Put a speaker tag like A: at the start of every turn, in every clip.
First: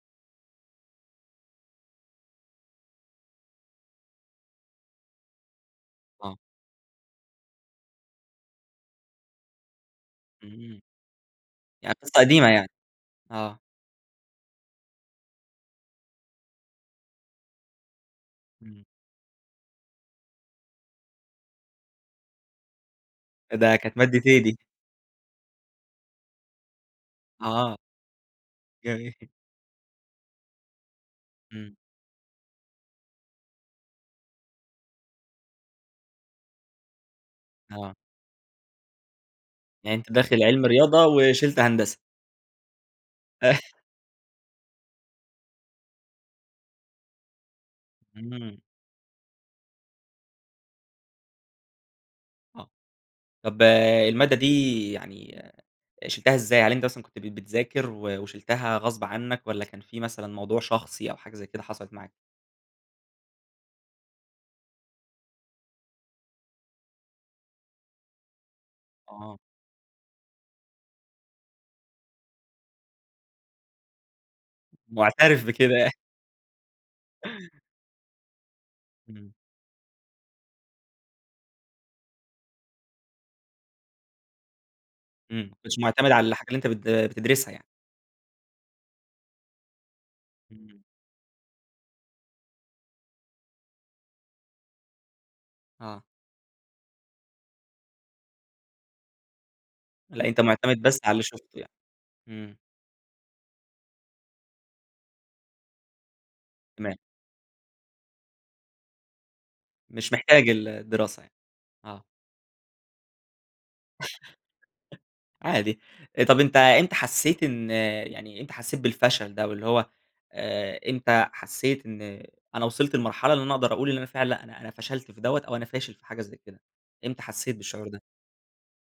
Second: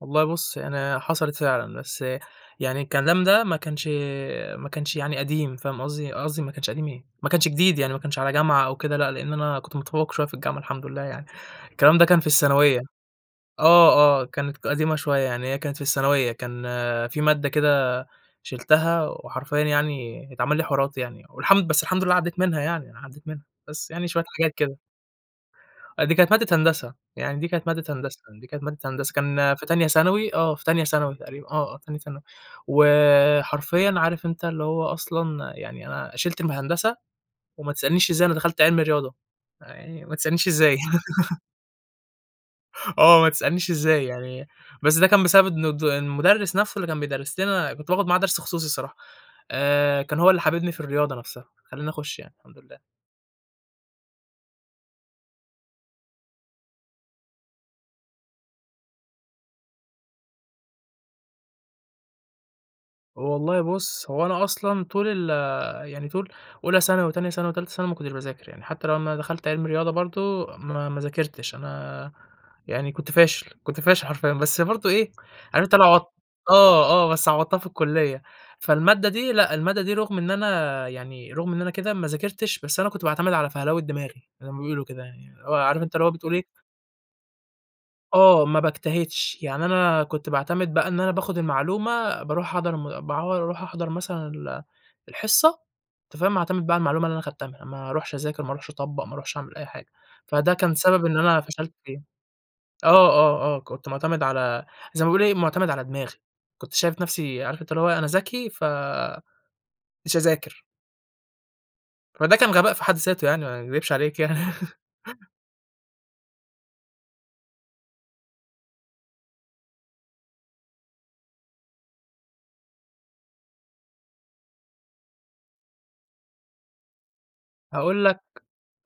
A: والله بُص يعني حصلت فعلًا، بس يعني الكلام ده ما كانش ما كانش يعني قديم، فاهم قصدي؟
B: آه.
A: قصدي ما كانش قديم إيه! ما كانش جديد يعني، ما كانش على جامعة أو كده، لأ لإن أنا كنت متفوّق شوية في الجامعة
B: إمم.
A: الحمد لله يعني،
B: يعني
A: الكلام ده
B: قصة
A: كان في
B: قديمة يعني.
A: الثانوية
B: آه.
A: آه، آه، كانت ك قديمة شوية، يعني هي كانت في الثانوية، كان في مادة كده
B: إمم.
A: شِلتها وحرفيًا يعني اتعمل لي حوارات يعني، والحمد بس الحمد لله عدّيت منها يعني، أنا عدّيت منها،
B: فده
A: بس
B: كانت
A: يعني
B: مادة
A: شوية
B: إيه
A: حاجات
B: دي؟
A: كده. آه دي كانت مادة هندسة، يعني دي كانت
B: آه.
A: مادة هندسة، دي كانت مادة
B: جميل
A: هندسة، كان في تانية ثانوي، آه، في تانية ثانوي تقريبًا
B: إمم.
A: آه، آه تانية ثانوي، وحرفيًا عارف أنت اللي هو أصلًا يعني أنا شِلت الم هندسة وما
B: آه.
A: تسألنيش إزاي أنا دخلت علمي رياضة،
B: يعني
A: يعني
B: أنت
A: وما
B: داخل
A: تسألنيش
B: علمي
A: إزاي
B: رياضة وشِلت هندسة؟
A: آه ما تسألنيش إزاي يعني، بس ده كان بسبب إن الد المدرس نفْسُه اللي كان بيدرس لنا، كنت باخد معاه درس
B: إمم.
A: خصوصي الصراحة، آآ، كان هو اللي حاببني في الرياضة نفْسَها، خلّاني أخش يعني، الحمد
B: آه.
A: لله.
B: طَب المادة دي يعني شِلتها إزاي، يعني أنت كنت بت بتذاكر و وشِلتها غصب عنّك والّا كان في مثلًا موضوع شخصي أو حاجة زي كده حصلت معاك؟
A: هو والله بُص هو أنا أصلًا طول ال يعني طول أولى ثانوي، تانية ثانوي، تالتة ثانوي ما كنتش باذاكر يعني، حتى لمّا
B: آه.
A: دخلت علمي رياضة برضه، ما ما ذاكرتش، أنا يعني كنت فاشل كنت فاشل حرفيًا، بس برضه إيه،
B: مُعترف
A: عارف
B: بكده
A: أنت اللي
B: يع
A: عوضت آه، آه بس عوضتها في الكليّة، فالمادة دي
B: إمم.
A: لأ المادة دي رُغم إن أنا يعني رُغم إن أنا كده ما ذاكرتش، بس أنا كنت باعتمد على فَهلوة دماغي، زي ما بيقولوا كده يعني، اللي
B: إمم،
A: هو
B: مش
A: عارف أنت اللي
B: مُعتمد
A: هو
B: على
A: بتقول إيه
B: الحاجة اللي أنت بت بتدرسها يعني.
A: آه ما باجتهدش، يعني أنا كنت باعتمد
B: إمم.
A: بقى إن أنا باخد المعلومة، بارُوح أحضَر م باعوض، أرُوح أحضر مثلًا ال الحصة
B: آه.
A: أنت فاهم؟ واعتمد بقى على المعلومة اللي أنا خدتها منها، ما ارُوحش أذاكر، ما ارُوحش أطبّق، ما اروحش أعمل أي حاجة،
B: لأ أنت
A: فده كان
B: مُعتمد بس
A: سبب
B: على
A: إن
B: اللي
A: أنا
B: شُفته يعني.
A: فشلت فيه.
B: إمم.
A: آه، آه، آه كنت مُعتمد على زي ما بيقول إيه، مُعتمد على دماغي، كنت
B: م
A: شايف نفْسِي، عارف أنت اللي هو إيه، أنا ذكي ف
B: مش
A: مش
B: محتاج
A: هاذاكر.
B: ال الدراسة يعني. آه.
A: فده كان غباء في حد ذاته يعني وما اكدبش عليك يعني
B: [unintelligible] عادي، طَب أنت إمتى حسّيت إن يعني إمتى حسّيت بالفشل ده واللي هو، آآ، إمتى حسّيت إن أنا وصلت لمرحلة اللي أنا أقدر أقول اللي أنا فعلًا لأ، أنا أنا فشلت في دَوّة أو أنا فاشل في حاجة زي كده، إمتى حسّيت بالشعور ده؟
A: هاقول لك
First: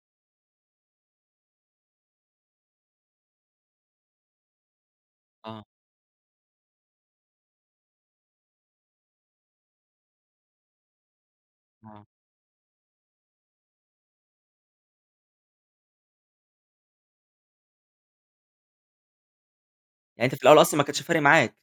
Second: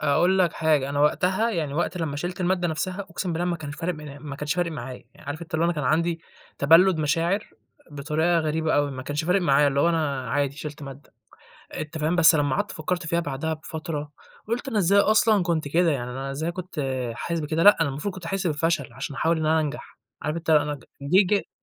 A: أقول لك حاجة، أنا وقتها، يعني وقت لمّا شِلت المادة نفْسَها، أقسم بالله ما كانش فارق م ما كانش فارق معايا، يعني عارف أنت
B: آه.
A: اللي هو أنا كان عندي تبلُّد مشاعر، بطريقة غريبة أوي، ما كانش فارق معايا اللي هو أنا عادي شِلت مادة، أنت
B: آه.
A: فاهم؟ بس لمّا قعدت فكّرت فيها بعدها بفترة، قُلت أنا إزاي أصلًا كنت كده؟! يعني أنا إزاي كنت حاسس بكده؟! لأ أنا المفروض كنت أحس بالفشل؛ عشان أحاول إن أنا أنجح،
B: يعني أنت
A: عارف
B: في
A: أنت،
B: الأول
A: أنا
B: أصلًا ما كانش
A: ج
B: فارق
A: دي ج
B: معاك؟